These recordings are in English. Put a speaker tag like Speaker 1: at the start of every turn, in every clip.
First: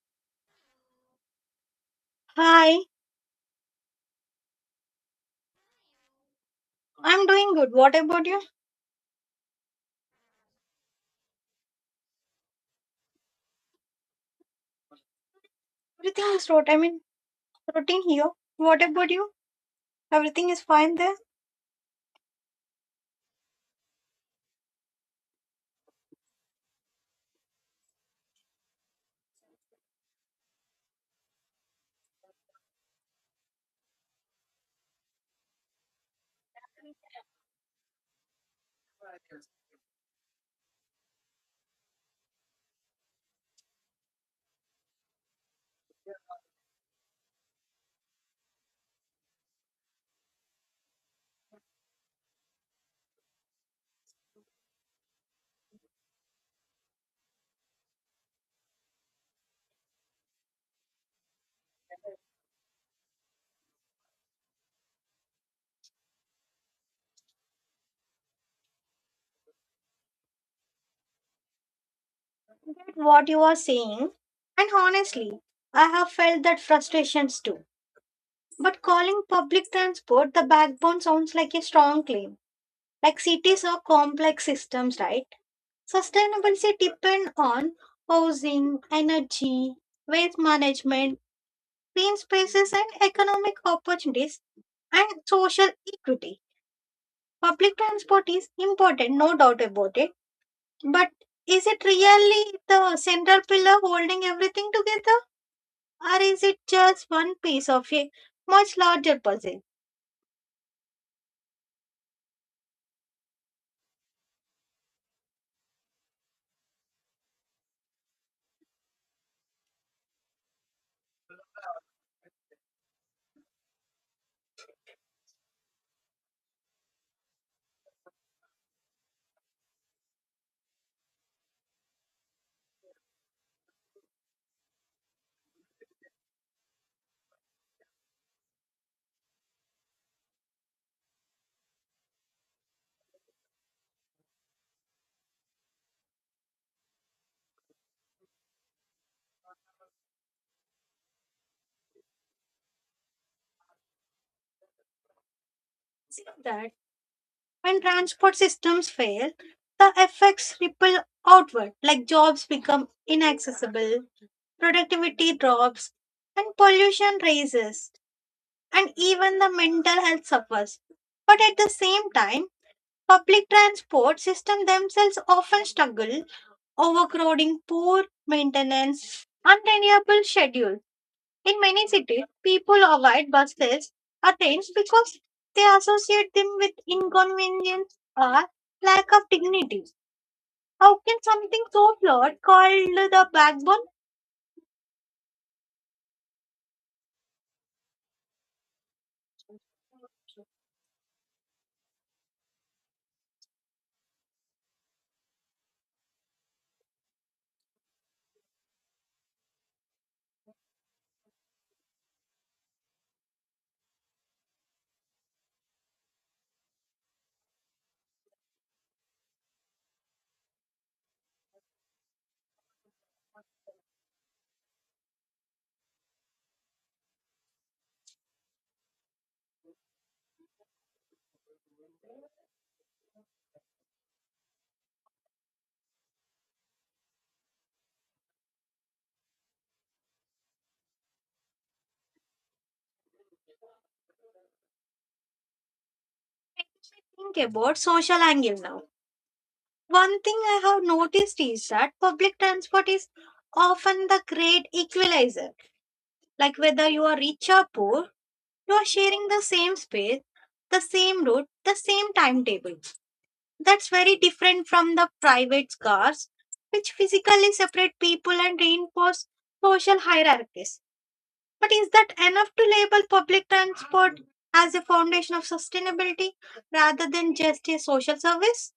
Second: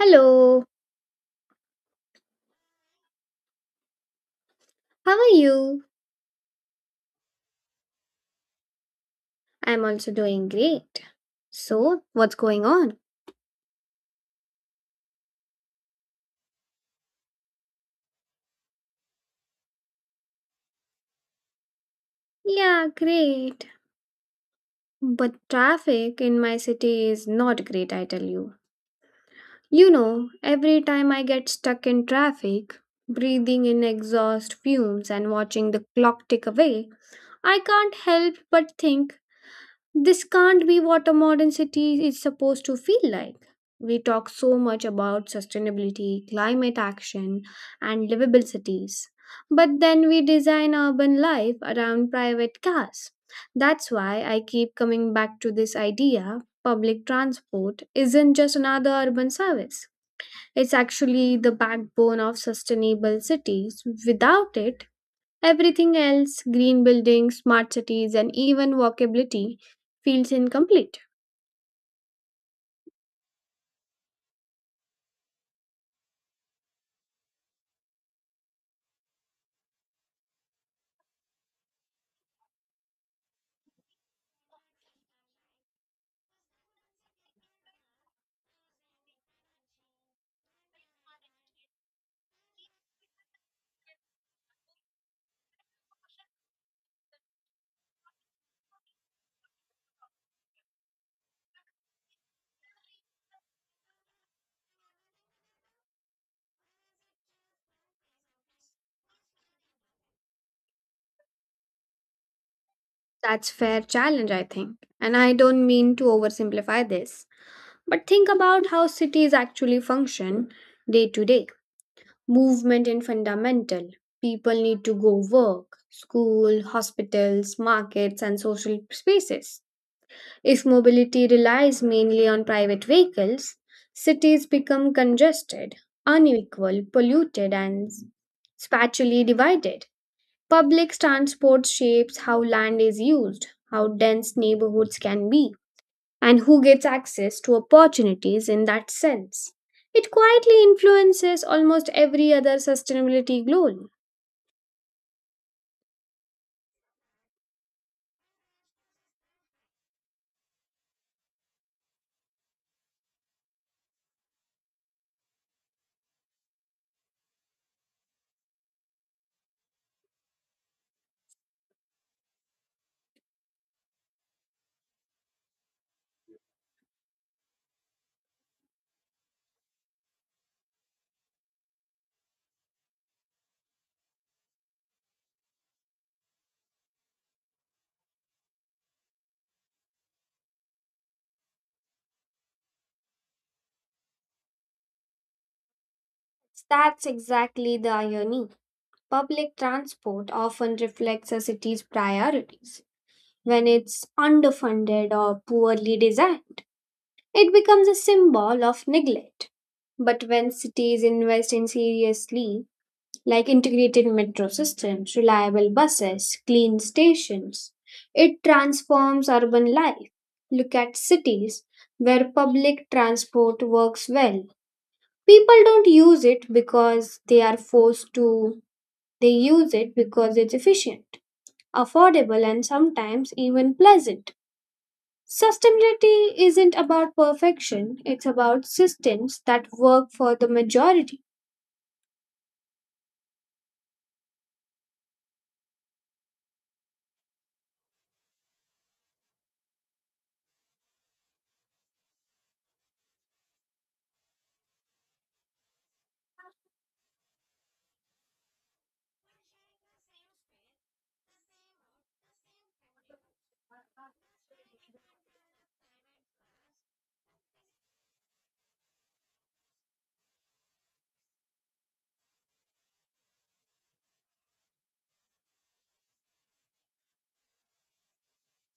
Speaker 1: Hello,
Speaker 2: Hi,
Speaker 1: how are you?
Speaker 2: I'm doing good. What about you?
Speaker 1: I'm also doing great. So, what's going on?
Speaker 2: Everything is rot. I mean, routine here. What about you? Everything is fine there.
Speaker 1: Yeah, great. But traffic in my city is not great, I tell you. You know, every time I get stuck in traffic, breathing in exhaust fumes and watching the clock tick away, I can't help but think this can't be what a modern city is supposed to feel like. We talk so much about sustainability, climate action, and livable cities, but then we design urban life around private cars. That's why I keep coming back to this idea: public transport isn't just another urban service. It's actually the backbone of sustainable cities. Without it, everything else, green buildings, smart cities, and even walkability, feels incomplete.
Speaker 2: Get what you are saying. And honestly, I have felt that frustrations too. But calling public transport the backbone sounds like a strong claim. Like cities are complex systems, right? Sustainability depends on housing, energy, waste management, green spaces, and economic opportunities and social equity. Public transport is important, no doubt about it. But is it really the central pillar holding everything together? Or is it just one piece of a much larger puzzle?
Speaker 1: That's fair challenge, I think. And I don't mean to oversimplify this, but think about how cities actually function day to day. Movement in fundamental. People need to go work, school, hospitals, markets, and social spaces. If mobility relies mainly on private vehicles, cities become congested, unequal, polluted, and spatially divided. Public transport shapes how land is used, how dense neighborhoods can be, and who gets access to opportunities in that sense. It quietly influences almost every other sustainability goal.
Speaker 2: That when transport systems fail, the effects ripple outward, like jobs become inaccessible, productivity drops, and pollution rises, and even the mental health suffers. But at the same time, public transport systems themselves often struggle overcrowding, poor maintenance, unreliable schedule. In many cities, people avoid buses or trains because they associate them with inconvenience or lack of dignity. How can something so flawed called the backbone?
Speaker 1: That's exactly the irony. Public transport often reflects a city's priorities. When it's underfunded or poorly designed, it becomes a symbol of neglect. But when cities invest in seriously, like integrated metro systems, reliable buses, clean stations, it transforms urban life. Look at cities where public transport works well. People don't use it because they are forced to, they use it because it's efficient, affordable, and sometimes even pleasant. Sustainability isn't about perfection, it's about systems that work for the majority.
Speaker 2: Think about social angle now. One thing I have noticed is that public transport is often the great equalizer. Like whether you are rich or poor, you are sharing the same space, the same route, the same timetable. That's very different from the private cars, which physically separate people and reinforce social hierarchies. But is that enough to label public transport as a foundation of sustainability rather than just a social service?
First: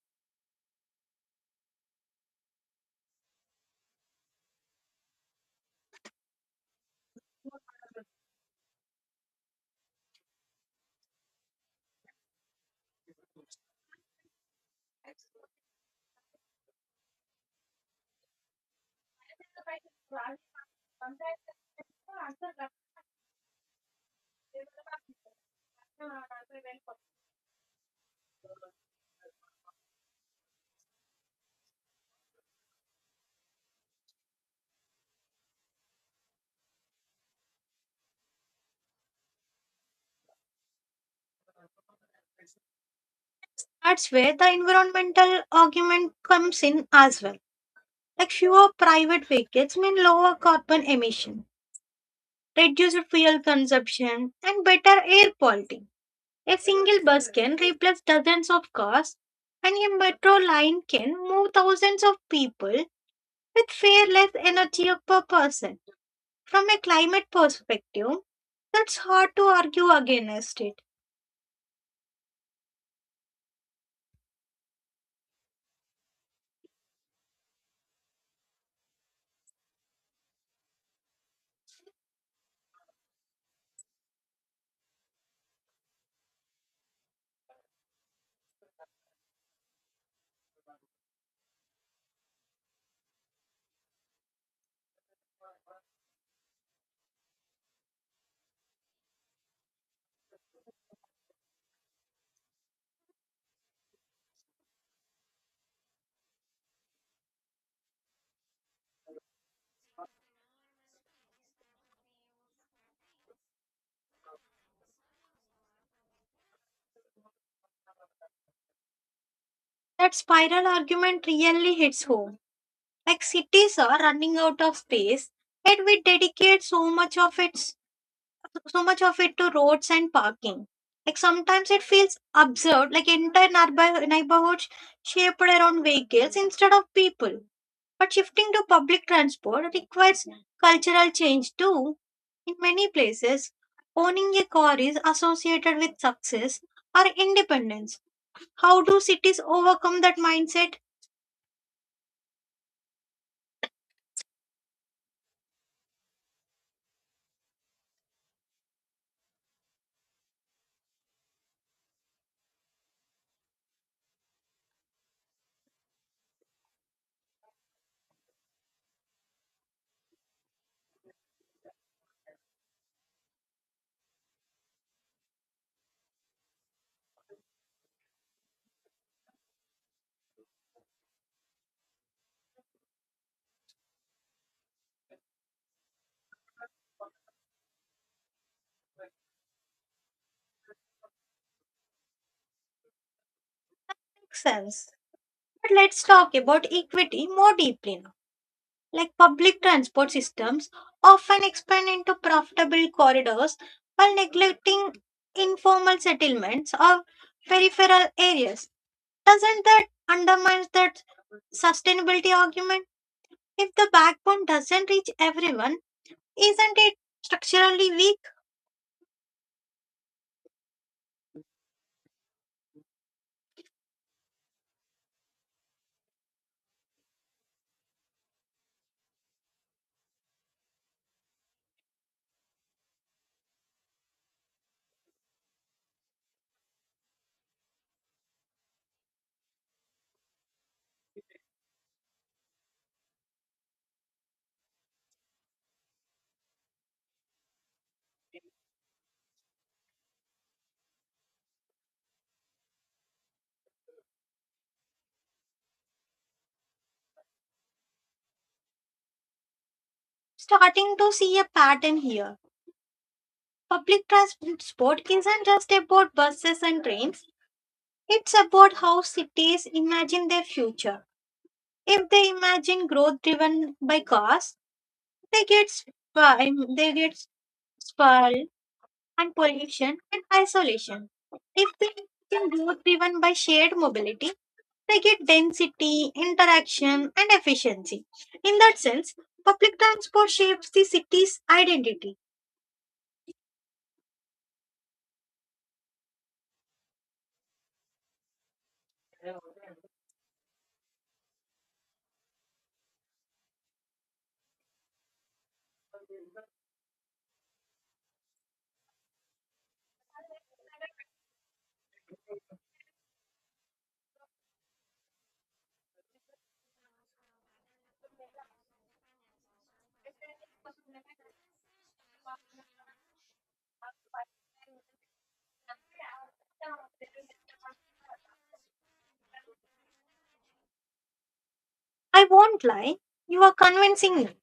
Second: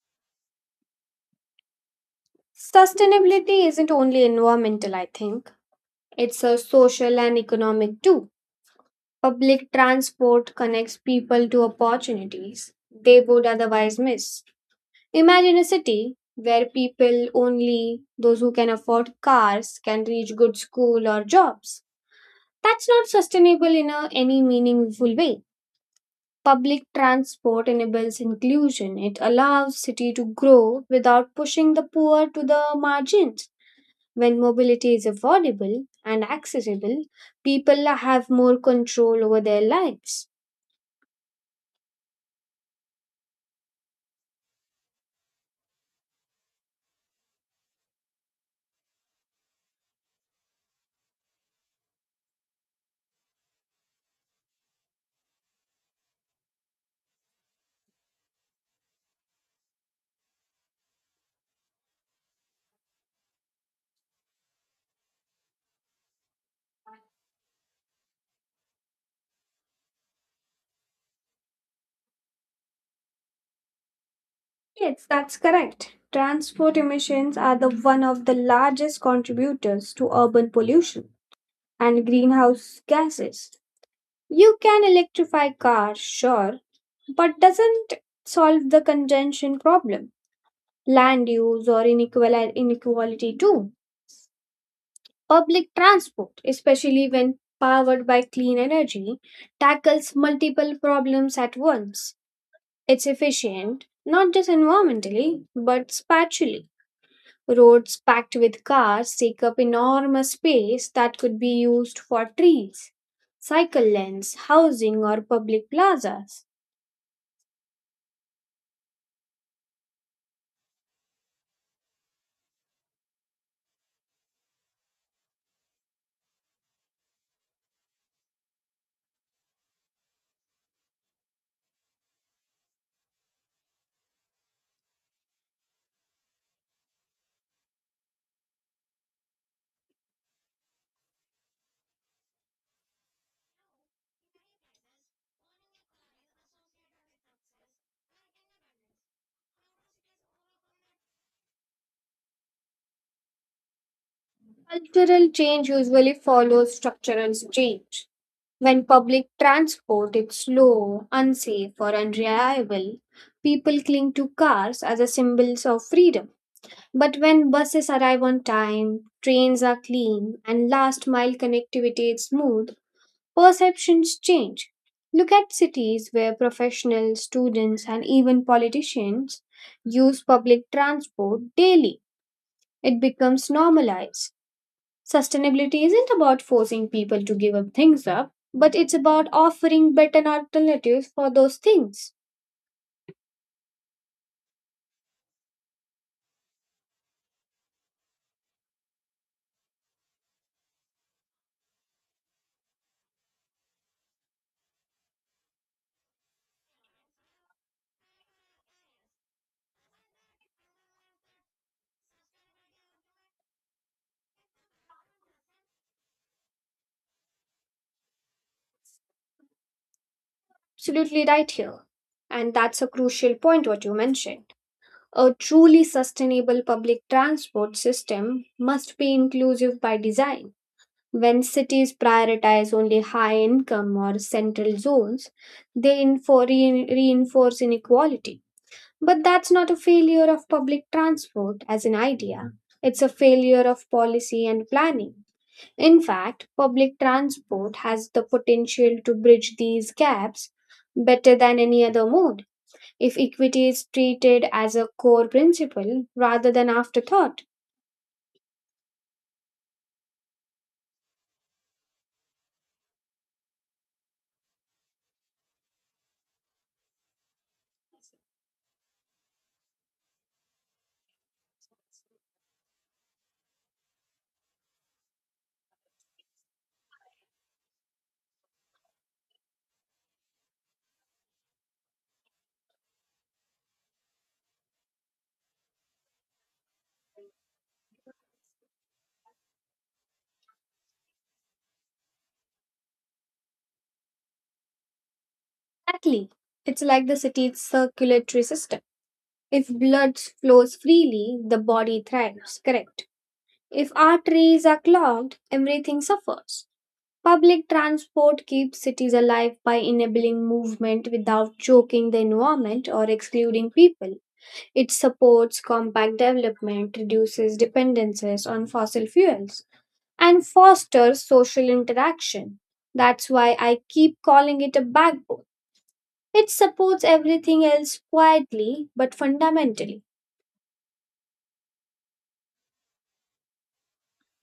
Speaker 1: Sustainability isn't only environmental, I think, it's a social and economic too. Public transport connects people to opportunities they would otherwise miss. Imagine a city where people only those who can afford cars can reach good school or jobs. That's not sustainable in a, any meaningful way. Public transport enables inclusion. It allows city to grow without pushing the poor to the margins. When mobility is affordable and accessible, people have more control over their lives.
Speaker 2: That's where the environmental argument comes in as well. Like fewer private vehicles mean lower carbon emission, reduced fuel consumption, and better air quality. A single bus can replace dozens of cars, and a metro line can move thousands of people with far less energy per person. From a climate perspective, that's hard to argue against it.
Speaker 1: Yes, that's correct. Transport emissions are the one of the largest contributors to urban pollution and greenhouse gases. You can electrify cars, sure, but doesn't solve the congestion problem, land use or inequality too. Public transport, especially when powered by clean energy, tackles multiple problems at once. It's efficient, not just environmentally, but spatially. Roads packed with cars take up enormous space that could be used for trees, cycle lanes, housing, or public plazas.
Speaker 2: That spiral argument really hits home. Like cities are running out of space, and we dedicate so much of it to roads and parking. Like sometimes it feels absurd, like entire neighborhoods shaped around vehicles instead of people. But shifting to public transport requires cultural change too. In many places, owning a car is associated with success or independence. How do cities overcome that mindset?
Speaker 1: Cultural change usually follows structural change. When public transport is slow, unsafe, or unreliable, people cling to cars as a symbols of freedom. But when buses arrive on time, trains are clean, and last mile connectivity is smooth, perceptions change. Look at cities where professionals, students, and even politicians use public transport daily. It becomes normalized. Sustainability isn't about forcing people to give up things up, but it's about offering better alternatives for those things.
Speaker 2: Makes sense. But let's talk about equity more deeply now. Like public transport systems often expand into profitable corridors while neglecting informal settlements or peripheral areas. Doesn't that undermine that sustainability argument? If the backbone doesn't reach everyone, isn't it structurally weak?
Speaker 1: Absolutely right here. And that's a crucial point what you mentioned. A truly sustainable public transport system must be inclusive by design. When cities prioritize only high income or central zones, they reinforce inequality. But that's not a failure of public transport as an idea, it's a failure of policy and planning. In fact, public transport has the potential to bridge these gaps better than any other mode if equity is treated as a core principle rather than afterthought.
Speaker 2: Starting to see a pattern here. Public transport isn't just about buses and trains, it's about how cities imagine their future. If they imagine growth driven by cost, they get sprawl and pollution and isolation. If they imagine growth driven by shared mobility, they get density, interaction, and efficiency. In that sense, public transport shapes the city's identity.
Speaker 1: Exactly. It's like the city's circulatory system. If blood flows freely, the body thrives, correct. If arteries are clogged, everything suffers. Public transport keeps cities alive by enabling movement without choking the environment or excluding people. It supports compact development, reduces dependencies on fossil fuels, and fosters social interaction. That's why I keep calling it a backbone. It supports everything else quietly but fundamentally.
Speaker 2: I won't lie, you are convincing me.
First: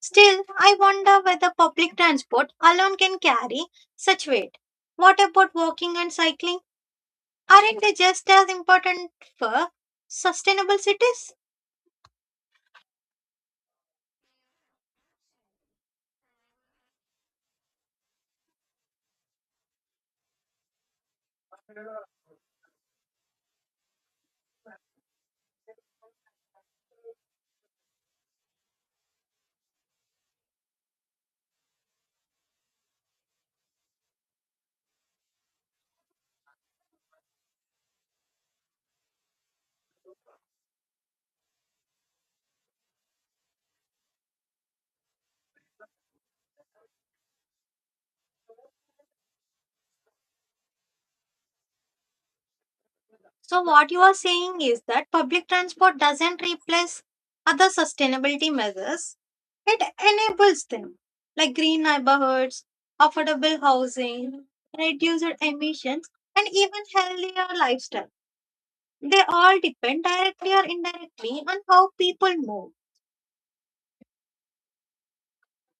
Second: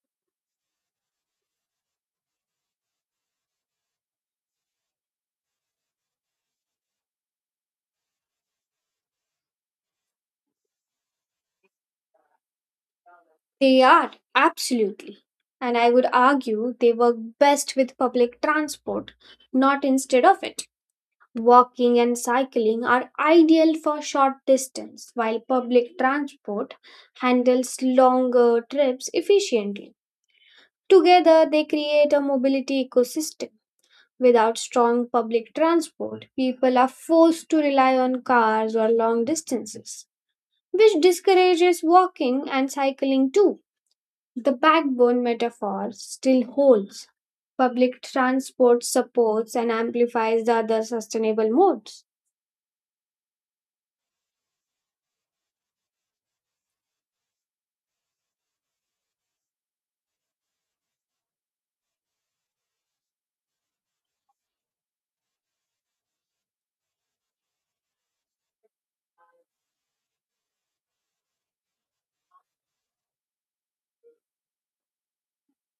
Speaker 2: Still, I wonder whether public transport alone can carry such weight. What about walking and cycling? Aren't they just as important for sustainable cities?
Speaker 1: They are, absolutely. And I would argue they work best with public transport, not instead of it. Walking and cycling are ideal for short distance, while public transport handles longer trips efficiently. Together, they create a mobility ecosystem. Without strong public transport, people are forced to rely on cars or long distances, which discourages walking and cycling too. The backbone metaphor still holds. Public transport supports and amplifies the other sustainable modes.
Speaker 2: So, what you are saying is that public transport doesn't replace other sustainability measures, it enables them, like green neighborhoods, affordable housing, reduced emissions, and even healthier lifestyles. They all depend directly or indirectly on how people move.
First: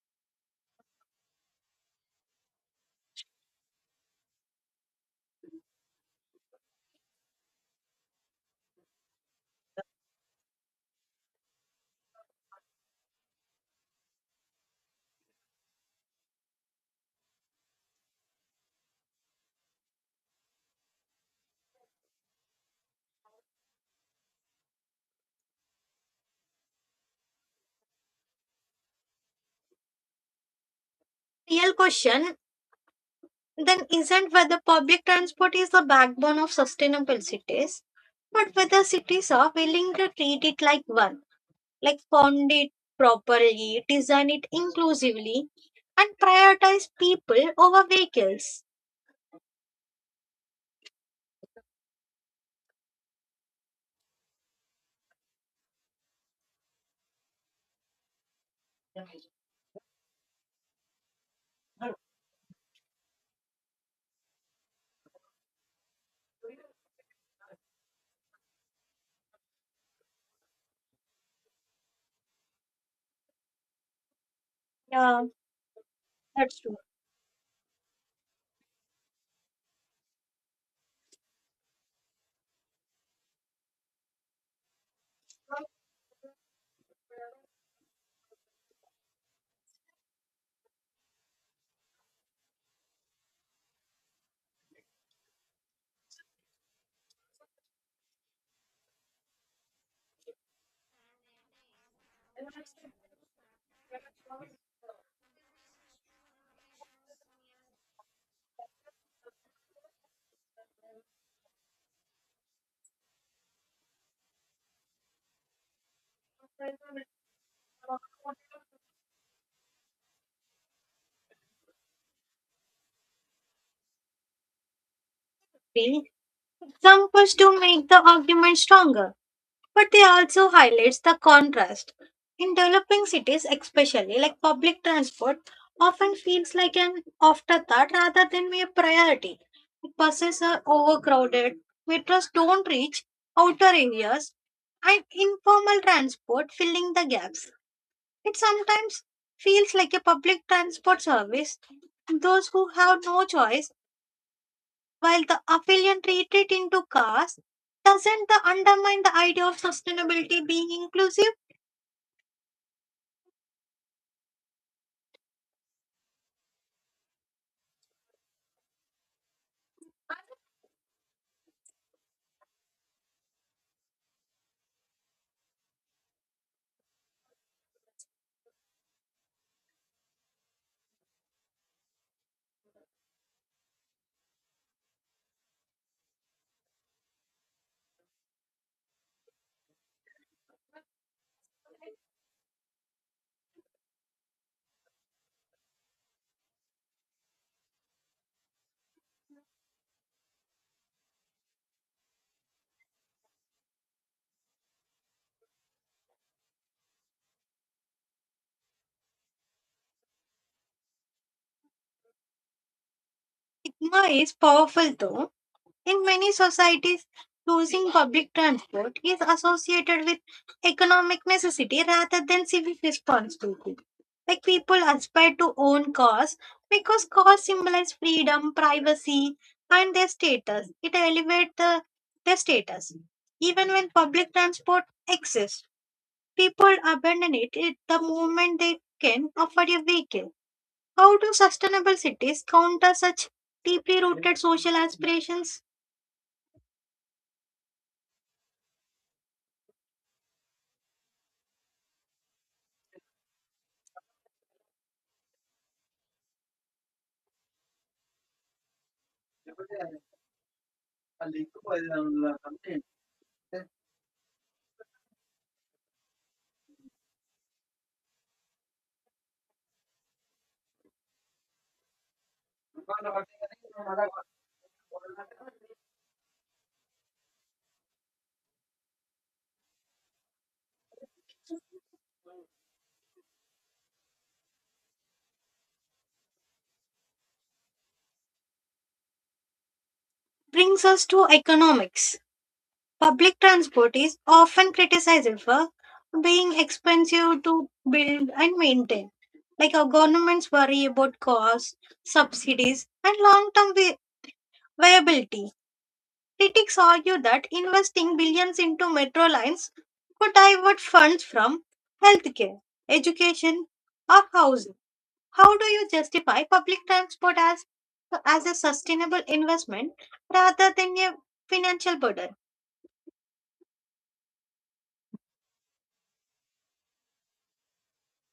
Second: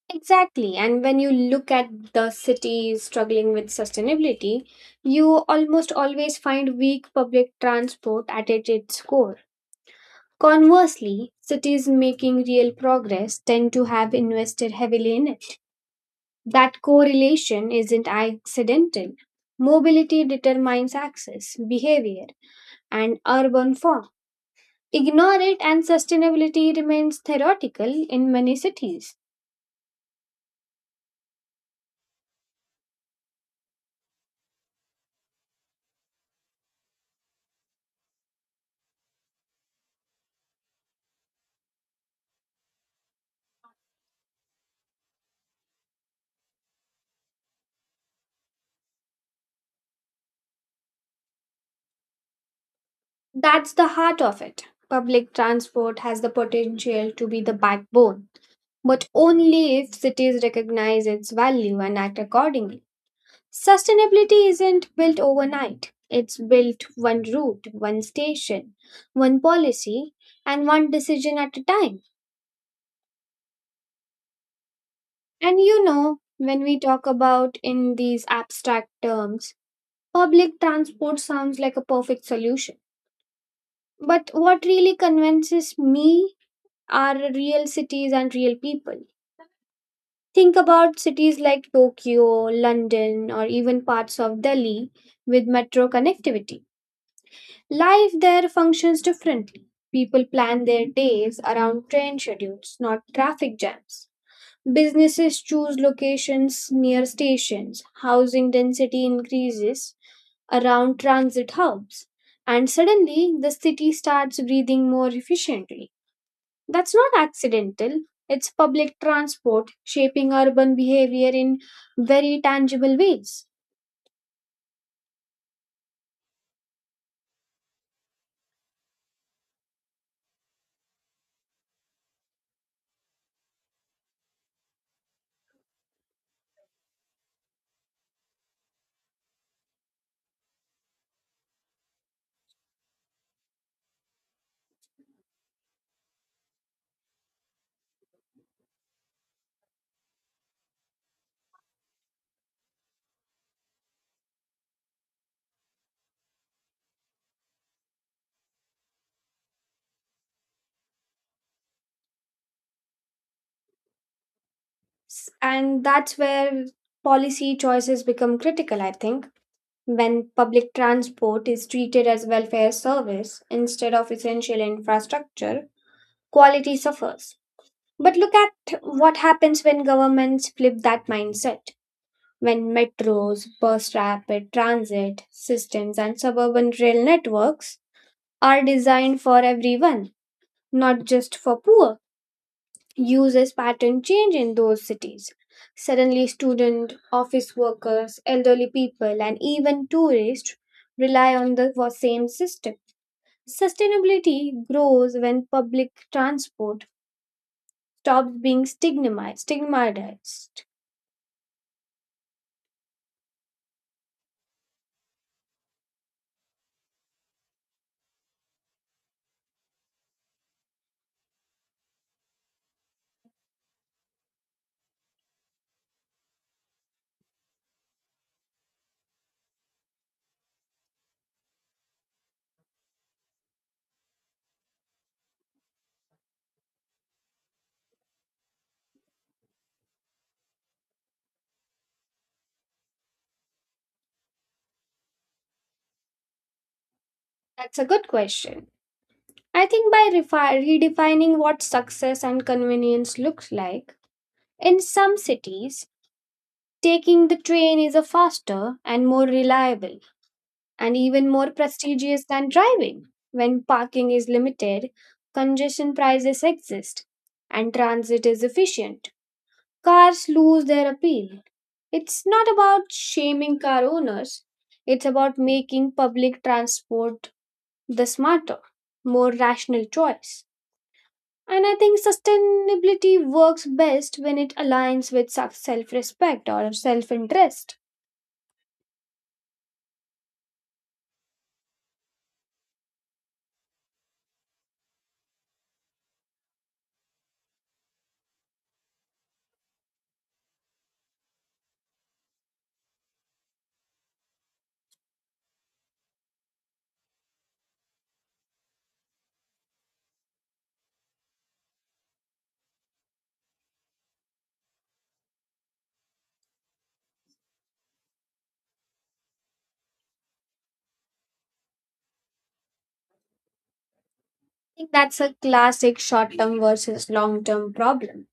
Speaker 1: Exactly. And when you look at the cities struggling with sustainability, you almost always find weak public transport at its core. Conversely, cities making real progress tend to have invested heavily in it. That correlation isn't accidental. Mobility determines access, behavior, and urban form. Ignore it, and sustainability remains theoretical in many cities.
Speaker 2: Real question then isn't whether public transport is the backbone of sustainable cities, but whether cities are willing to treat it like one, like fund it properly, design it inclusively, and prioritize people over vehicles.
Speaker 1: That's the heart of it. Public transport has the potential to be the backbone, but only if cities recognize its value and act accordingly. Sustainability isn't built overnight, it's built one route, one station, one policy, and one decision at a time.
Speaker 2: Yeah,
Speaker 1: And you know,
Speaker 2: that's
Speaker 1: when we
Speaker 2: true.
Speaker 1: talk about in these abstract terms, public transport sounds like a perfect solution. But what really convinces me are real cities and real people. Think about cities like Tokyo, London, or even parts of Delhi with metro connectivity. Life there functions differently. People plan their days around train schedules, not traffic jams. Businesses choose locations near stations. Housing density increases around transit hubs. And suddenly, the city starts breathing more efficiently. That's not accidental, it's public transport shaping urban behavior in very tangible ways.
Speaker 2: The Examples do make the argument stronger, but they also highlights the contrast in developing cities, especially. Like public transport often feels like an afterthought rather than a priority. Buses are overcrowded, metros don't reach outer areas, and informal transport filling the gaps. It sometimes feels like a public transport service those who have no choice, while the affiliate retreat into caste. Doesn't the undermine the idea of sustainability being inclusive?
Speaker 1: And that's where policy choices become critical, I think. When public transport is treated as welfare service instead of essential infrastructure, quality suffers. But look at what happens when governments flip that mindset. When metros, bus rapid transit systems, and suburban rail networks are designed for everyone, not just for poor. Users pattern change in those cities. Suddenly, student, office workers, elderly people, and even tourists rely on the for same system. Sustainability grows when public transport stops being stigmatized. Stigmatized.
Speaker 2: Stigma is powerful though. In many societies, choosing public transport is associated with economic necessity rather than civic responsibility. Like people aspire to own cars because cars symbolize freedom, privacy, and their status. It elevates their status. Even when public transport exists, people abandon it at the moment they can afford a vehicle. How do sustainable cities counter such deeply rooted social aspirations?
Speaker 1: That's a good question. I think by redefining what success and convenience looks like, in some cities, taking the train is a faster and more reliable and even more prestigious than driving. When parking is limited, congestion prices exist, and transit is efficient. Cars lose their appeal. It's not about shaming car owners, it's about making public transport the smarter, more rational choice. And I think sustainability works best when it aligns with self respect or self interest.
Speaker 2: Brings us to economics. Public transport is often criticized for being expensive to build and maintain. Like our governments worry about costs, subsidies, and long term viability. Critics argue that investing billions into metro lines could divert funds from healthcare, education, or housing. How do you justify public transport as a sustainable investment rather than a financial burden?
Speaker 1: I think that's a classic short term versus long term problem.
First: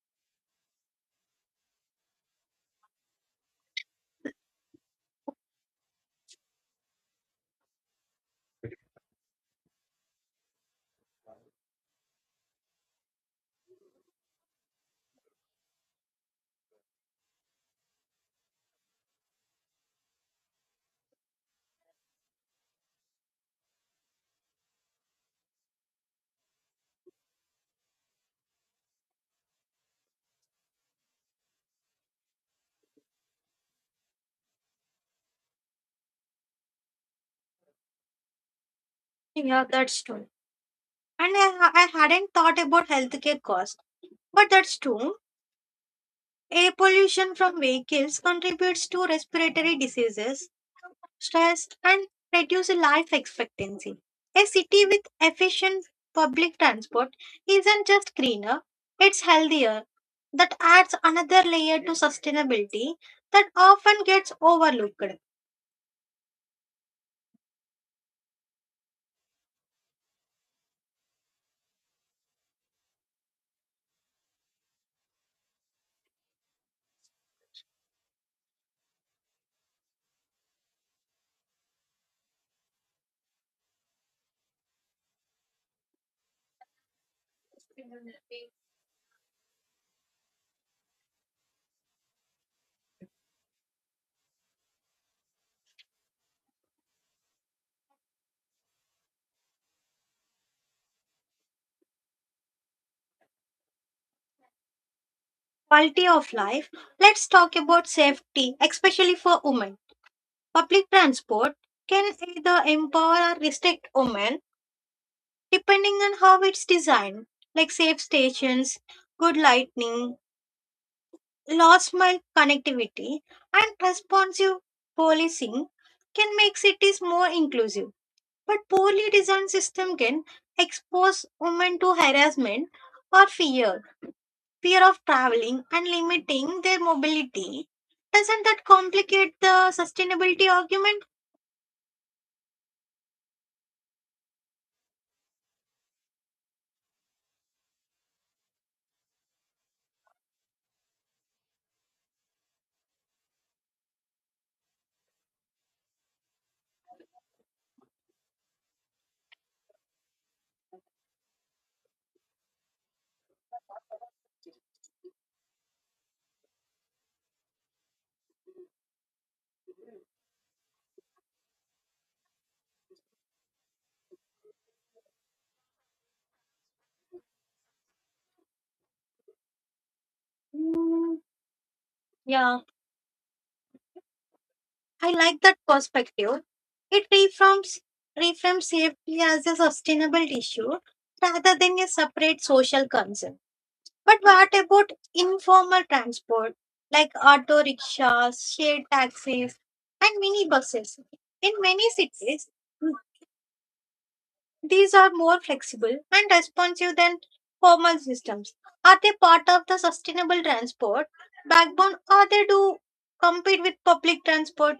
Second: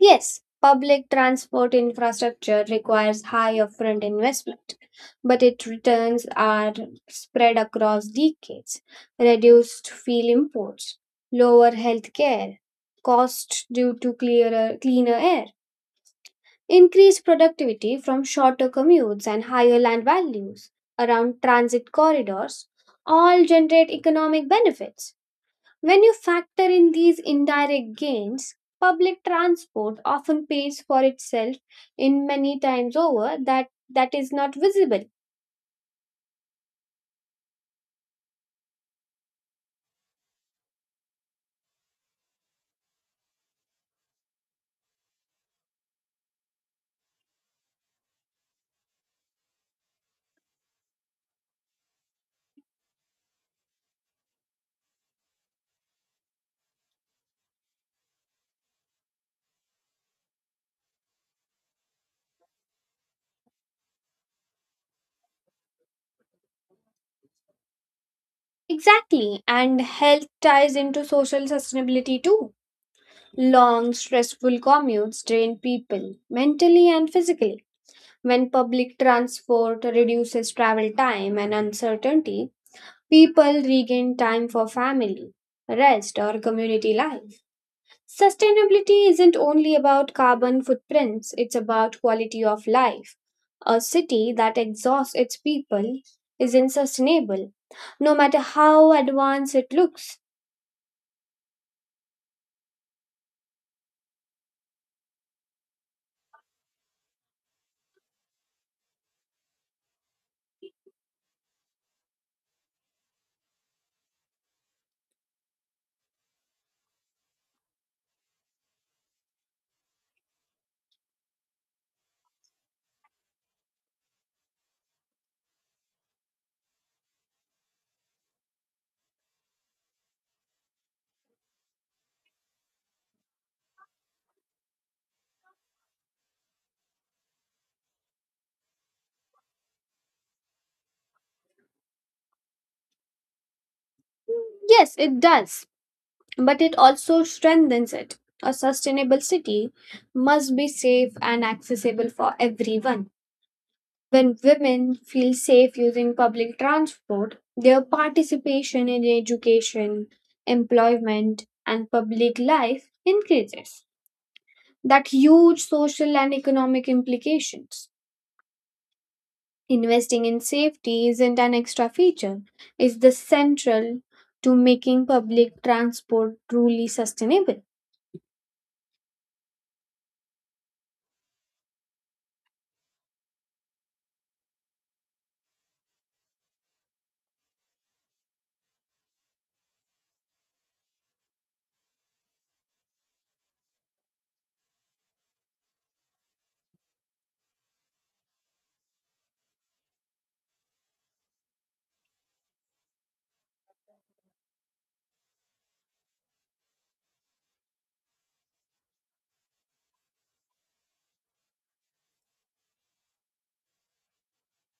Speaker 1: Yes, public transport infrastructure requires high upfront investment, but its returns are spread across decades. Reduced fuel imports, lower health care, cost due to clearer, cleaner air increased productivity from shorter commutes and higher land values around transit corridors all generate economic benefits. When you factor in these indirect gains, public transport often pays for itself in many times over that is not visible.
Speaker 2: Yeah, that's true. And I hadn't thought about healthcare cost, but that's true. Air pollution from vehicles contributes to respiratory diseases, stress, and reduces life expectancy. A city with efficient public transport isn't just greener, it's healthier. That adds another layer to sustainability that often gets overlooked.
Speaker 1: Exactly, and health ties into social sustainability too. Long, stressful commutes drain people mentally and physically. When public transport reduces travel time and uncertainty, people regain time for family, rest, or community life. Sustainability isn't only about carbon footprints, it's about quality of life. A city that exhausts its people isn't sustainable, no matter how advanced it looks.
Speaker 2: Quality of life. Let's talk about safety, especially for women. Public transport can either empower or restrict women depending on how it's designed, like safe stations, good lightning, last mile connectivity, and responsive policing can make cities more inclusive. But poorly designed system can expose women to harassment or fear, fear of traveling and limiting their mobility. Doesn't that complicate the sustainability argument?
Speaker 1: Yes, it does, but it also strengthens it. A sustainable city must be safe and accessible for everyone. When women feel safe using public transport, their participation in education, employment, and public life increases. That huge social and economic implications. Investing in safety isn't an extra feature, it's the central to making public transport truly sustainable.
Speaker 2: Mm, yeah. I like that perspective. It reframes safety as a sustainable issue rather than a separate social concern. But what about informal transport like auto rickshaws, shared taxis, and minibuses? In many cities, these are more flexible and responsive than formal systems. Are they part of the sustainable transport backbone, or they do compete with public transport?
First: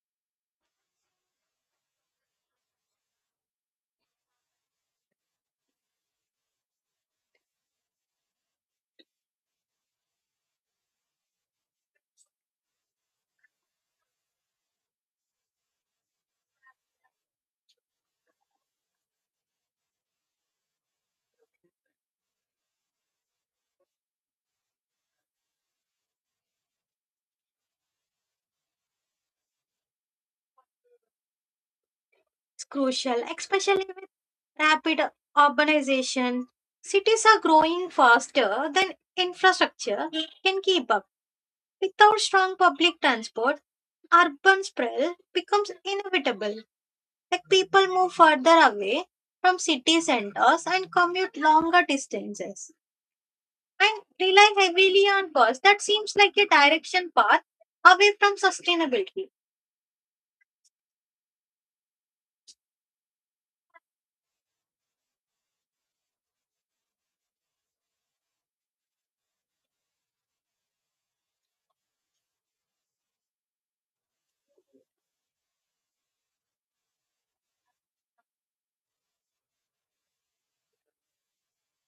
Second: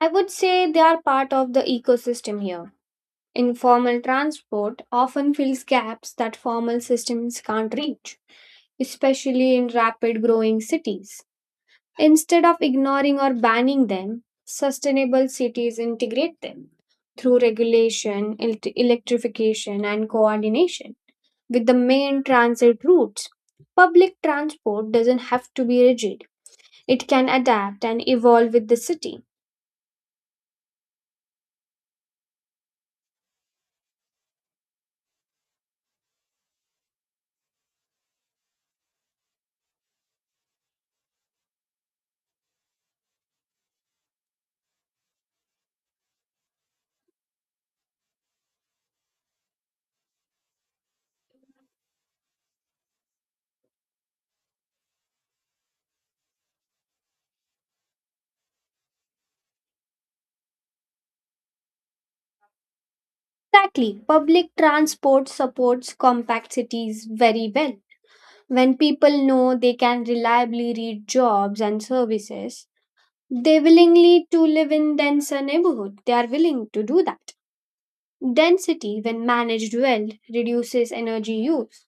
Speaker 1: I would say they are part of the ecosystem here. Informal transport often fills gaps that formal systems can't reach, especially in rapid growing cities. Instead of ignoring or banning them, sustainable cities integrate them through regulation, electrification, and coordination with the main transit routes. Public transport doesn't have to be rigid, it can adapt and evolve with the city.
Speaker 2: It's crucial, especially rapid urbanization, cities are growing faster than infrastructure can keep up. Without strong public transport, urban sprawl becomes inevitable. Like people move further away from city centers and commute longer distances and rely heavily on cars. That seems like a direction path away from sustainability.
Speaker 1: Exactly, public transport supports compact cities very well. When people know they can reliably reach jobs and services, they willingly to live in denser neighborhood. They are willing to do that. Density, when managed well, reduces energy use,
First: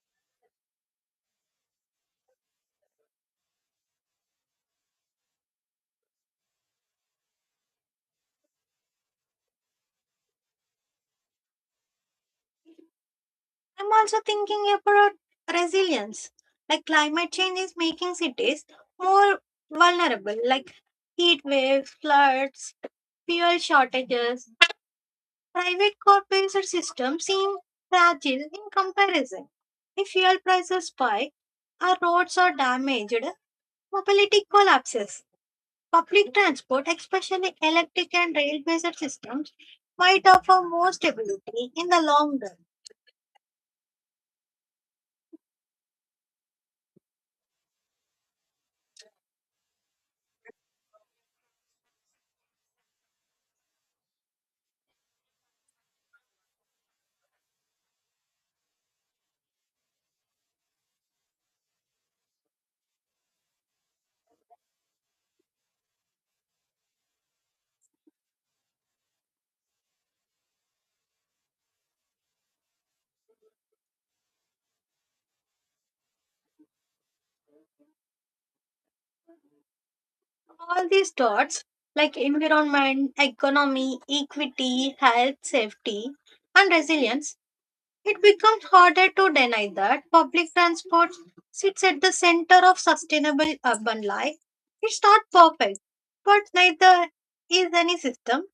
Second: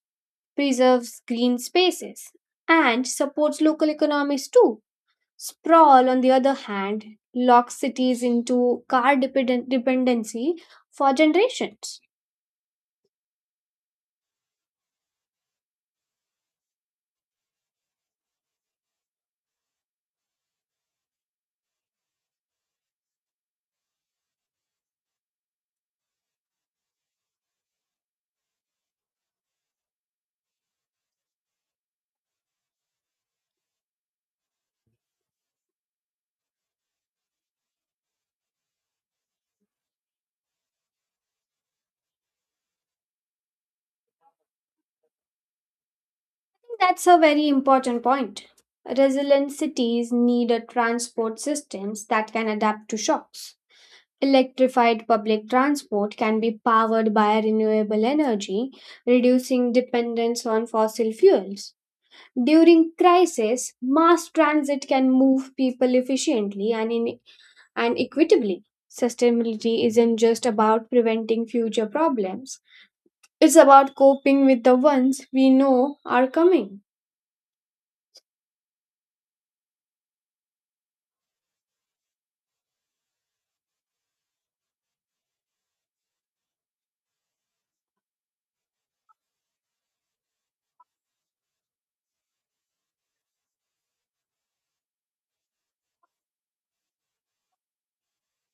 Speaker 1: preserves green spaces, and supports local economies too. Sprawl, on the other hand, locks cities into car dependency for generations.
Speaker 2: I'm also thinking about resilience. Like climate change is making cities more vulnerable, like heat waves, floods, fuel shortages. Private corporate systems seem fragile in comparison. If fuel prices spike, our roads are damaged, mobility collapses. Public transport, especially electric and rail-based systems, might offer more stability in the long run.
Speaker 1: That's a very important point. Resilient cities need a transport systems that can adapt to shocks. Electrified public transport can be powered by renewable energy, reducing dependence on fossil fuels. During crisis, mass transit can move people efficiently and, in, and equitably. Sustainability isn't just about preventing future problems, it's about coping with the ones we know are coming.
Speaker 2: All these dots, like environment, economy, equity, health, safety, and resilience, it becomes harder to deny that public transport sits at the center of sustainable urban life. It's not perfect, but neither is any system.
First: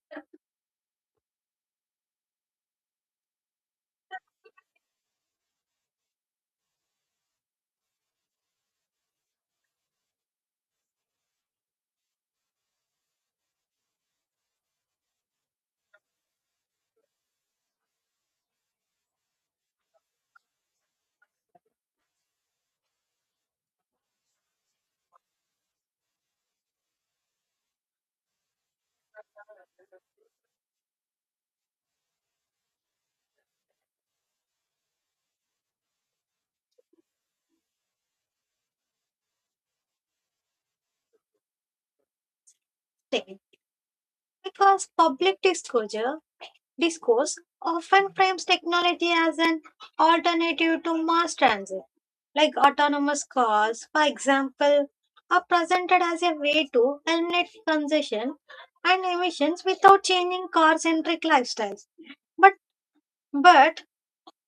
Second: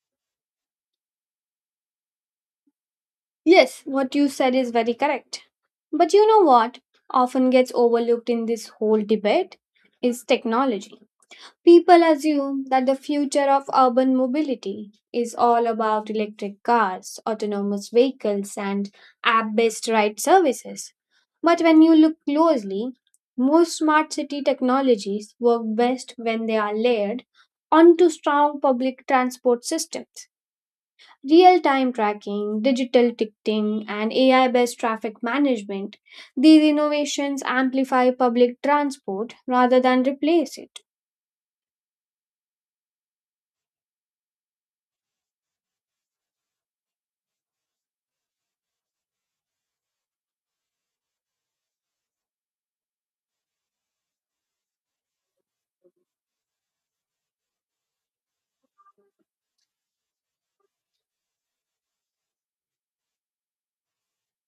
Speaker 1: Yes, what you said is very correct. But you know what often gets overlooked in this whole debate is technology. People assume that the future of urban mobility is all about electric cars, autonomous vehicles, and app based ride services. But when you look closely, most smart city technologies work best when they are layered onto strong public transport systems. Real time tracking, digital ticketing, and AI based traffic management, these innovations amplify public transport rather than replace it.
Speaker 2: Safe, because public disclosure discourse often frames technology as an alternative to mass transit, like autonomous cars, for example, are presented as a way to eliminate congestion and emissions without changing car centric lifestyles. But, but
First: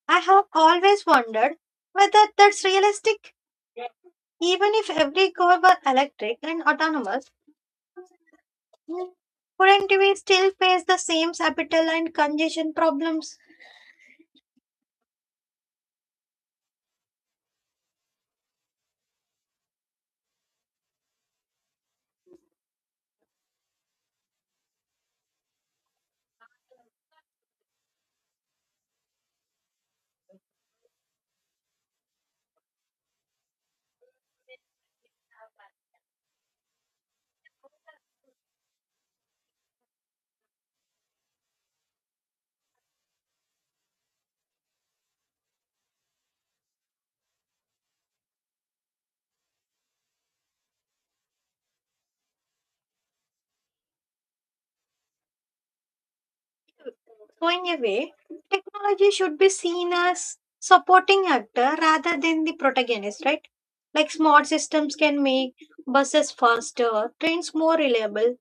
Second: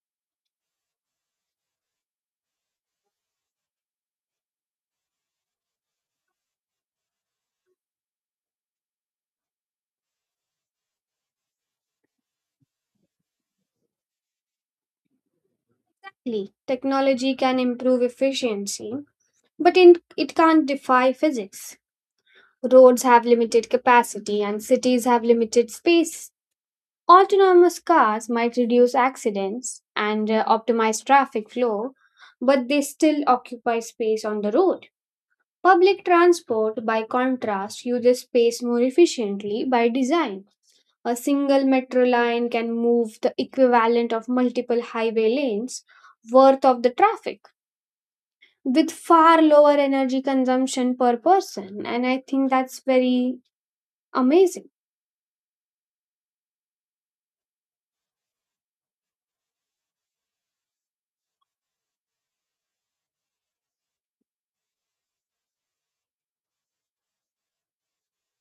Speaker 2: I have always wondered whether that's realistic, even if every car were electric and autonomous. Couldn't we still face the same capital and congestion problems?
Speaker 1: Exactly. Technology can improve efficiency, but it can't defy physics. Roads have limited capacity and cities have limited space. Autonomous cars might reduce accidents and optimize traffic flow, but they still occupy space on the road. Public transport, by contrast, uses space more efficiently by design. A single metro line can move the equivalent of multiple highway lanes worth of the traffic, with far lower energy consumption per person. And I think that's very amazing.
Speaker 2: Going away, technology should be seen as supporting actor rather than the protagonist, right? Like smart systems can make buses faster, trains more reliable,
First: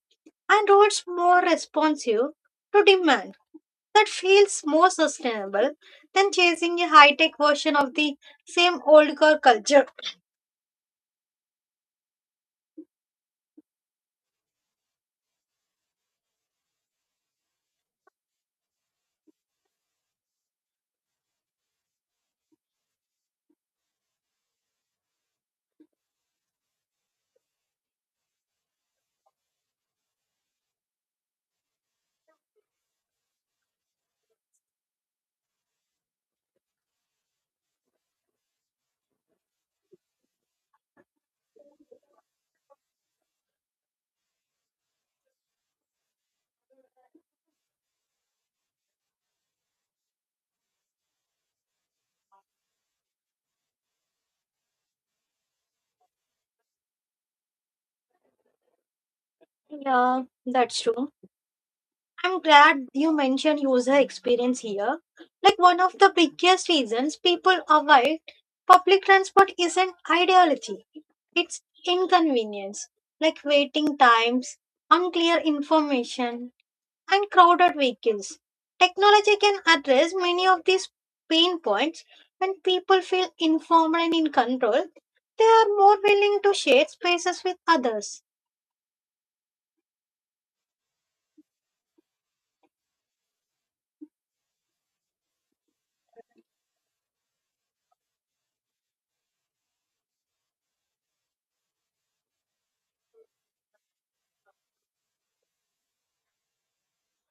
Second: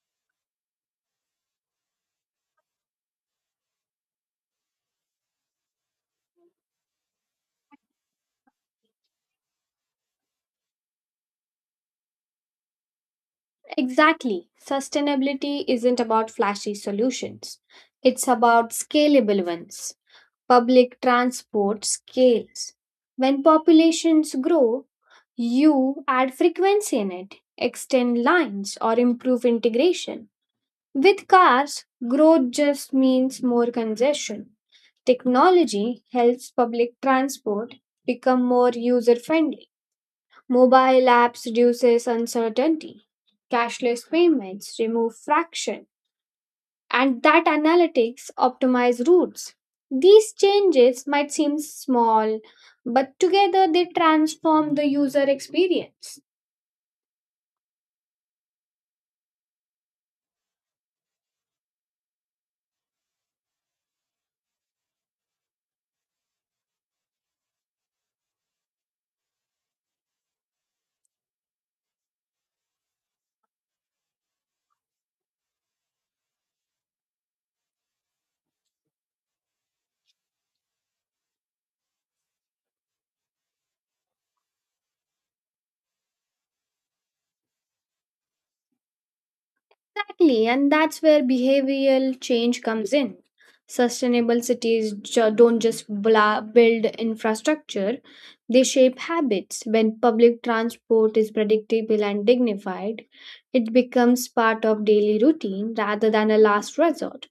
Speaker 2: and roads more responsive to demand. That feels more sustainable than chasing a high tech version of the same old car culture.
Speaker 1: Exactly. Sustainability isn't about flashy solutions, it's about scalable ones. Public transport scales. When populations grow, you add frequency in it, extend lines, or improve integration. With cars, growth just means more congestion. Technology helps public transport become more user friendly. Mobile apps reduces uncertainty. Cashless payments remove friction, and that analytics optimize routes. These changes might seem small, but together they transform the user experience.
Speaker 2: Yeah, that's true. I'm glad you mentioned user experience here. Like one of the biggest reasons people avoid public transport isn't ideology. It's inconvenience, like waiting times, unclear information, and crowded vehicles. Technology can address many of these pain points when people feel informed and in control. They are more willing to share spaces with others.
Speaker 1: Exactly, and that's where behavioral change comes in. Sustainable cities don't just build infrastructure, they shape habits. When public transport is predictable and dignified, it becomes part of daily routine rather than a last resort.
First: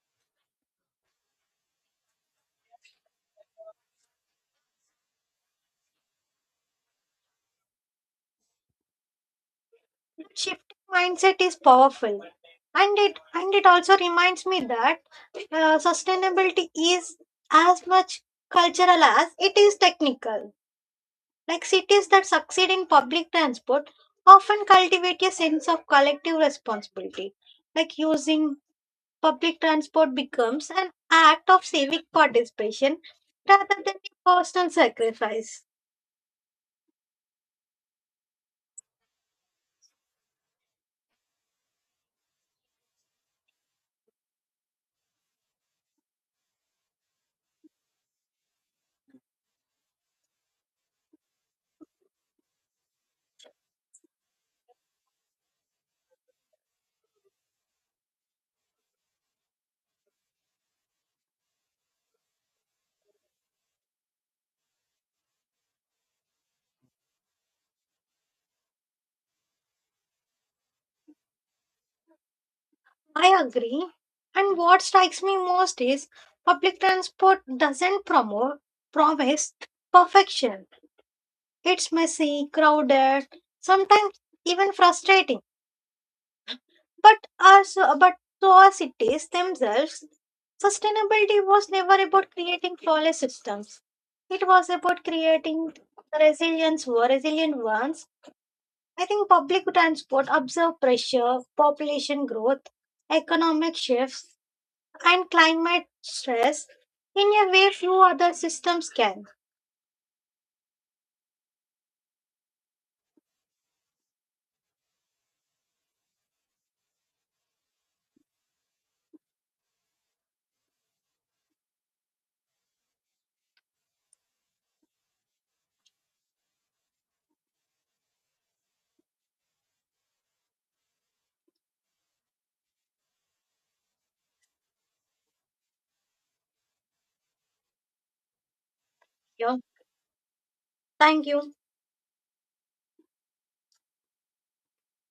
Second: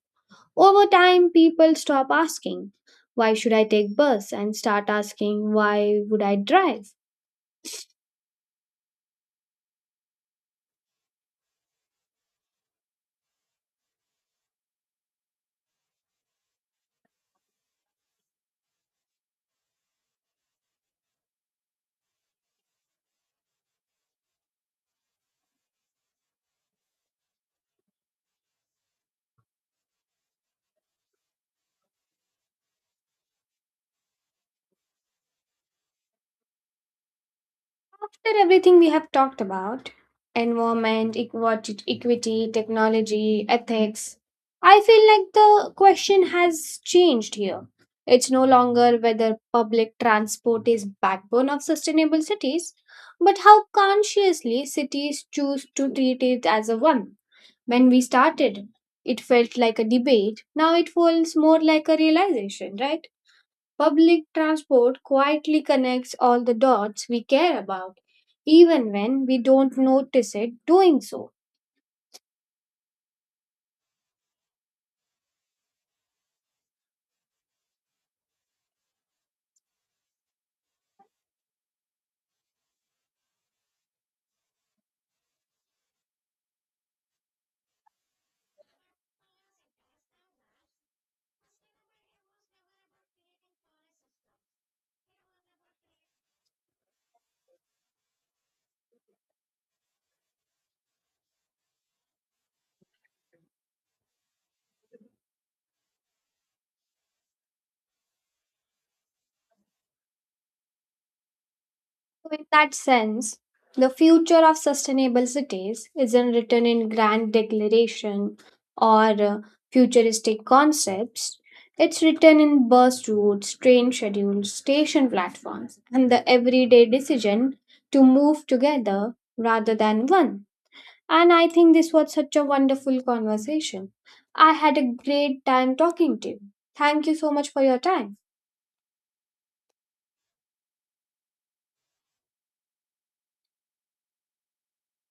Speaker 1: Over time, people stop asking, "Why should I take bus?" and start asking, "Why would I drive?"
Speaker 2: That shifting mindset is powerful, and it also reminds me that sustainability is as much cultural as it is technical. Like cities that succeed in public transport often cultivate a sense of collective responsibility. Like using public transport becomes an act of civic participation rather than a personal sacrifice.
Speaker 1: After everything we have talked about, environment, equity, technology, ethics, I feel like the question has changed here. It's no longer whether public transport is backbone of sustainable cities, but how consciously cities choose to treat it as a one. When we started, it felt like a debate. Now it feels more like a realization, right? Public transport quietly connects all the dots we care about, even when we don't notice it doing so.
Speaker 2: I agree. And what strikes me most is public transport doesn't promote promise perfection. It's messy, crowded, sometimes even frustrating. But to our cities themselves, sustainability was never about creating flawless systems. It was about creating resilient ones. I think public transport observed pressure, population growth, economic shifts and climate stress in a way few other systems can.
Speaker 1: So in that sense, the future of sustainable cities isn't written in grand declaration or uh, futuristic concepts. It's written in bus routes, train schedules, station platforms, and the everyday decision to move together rather than one. And I think this was such a wonderful conversation. I had a great time talking to you. Thank you so much for your time.
Speaker 2: Yeah. Thank you.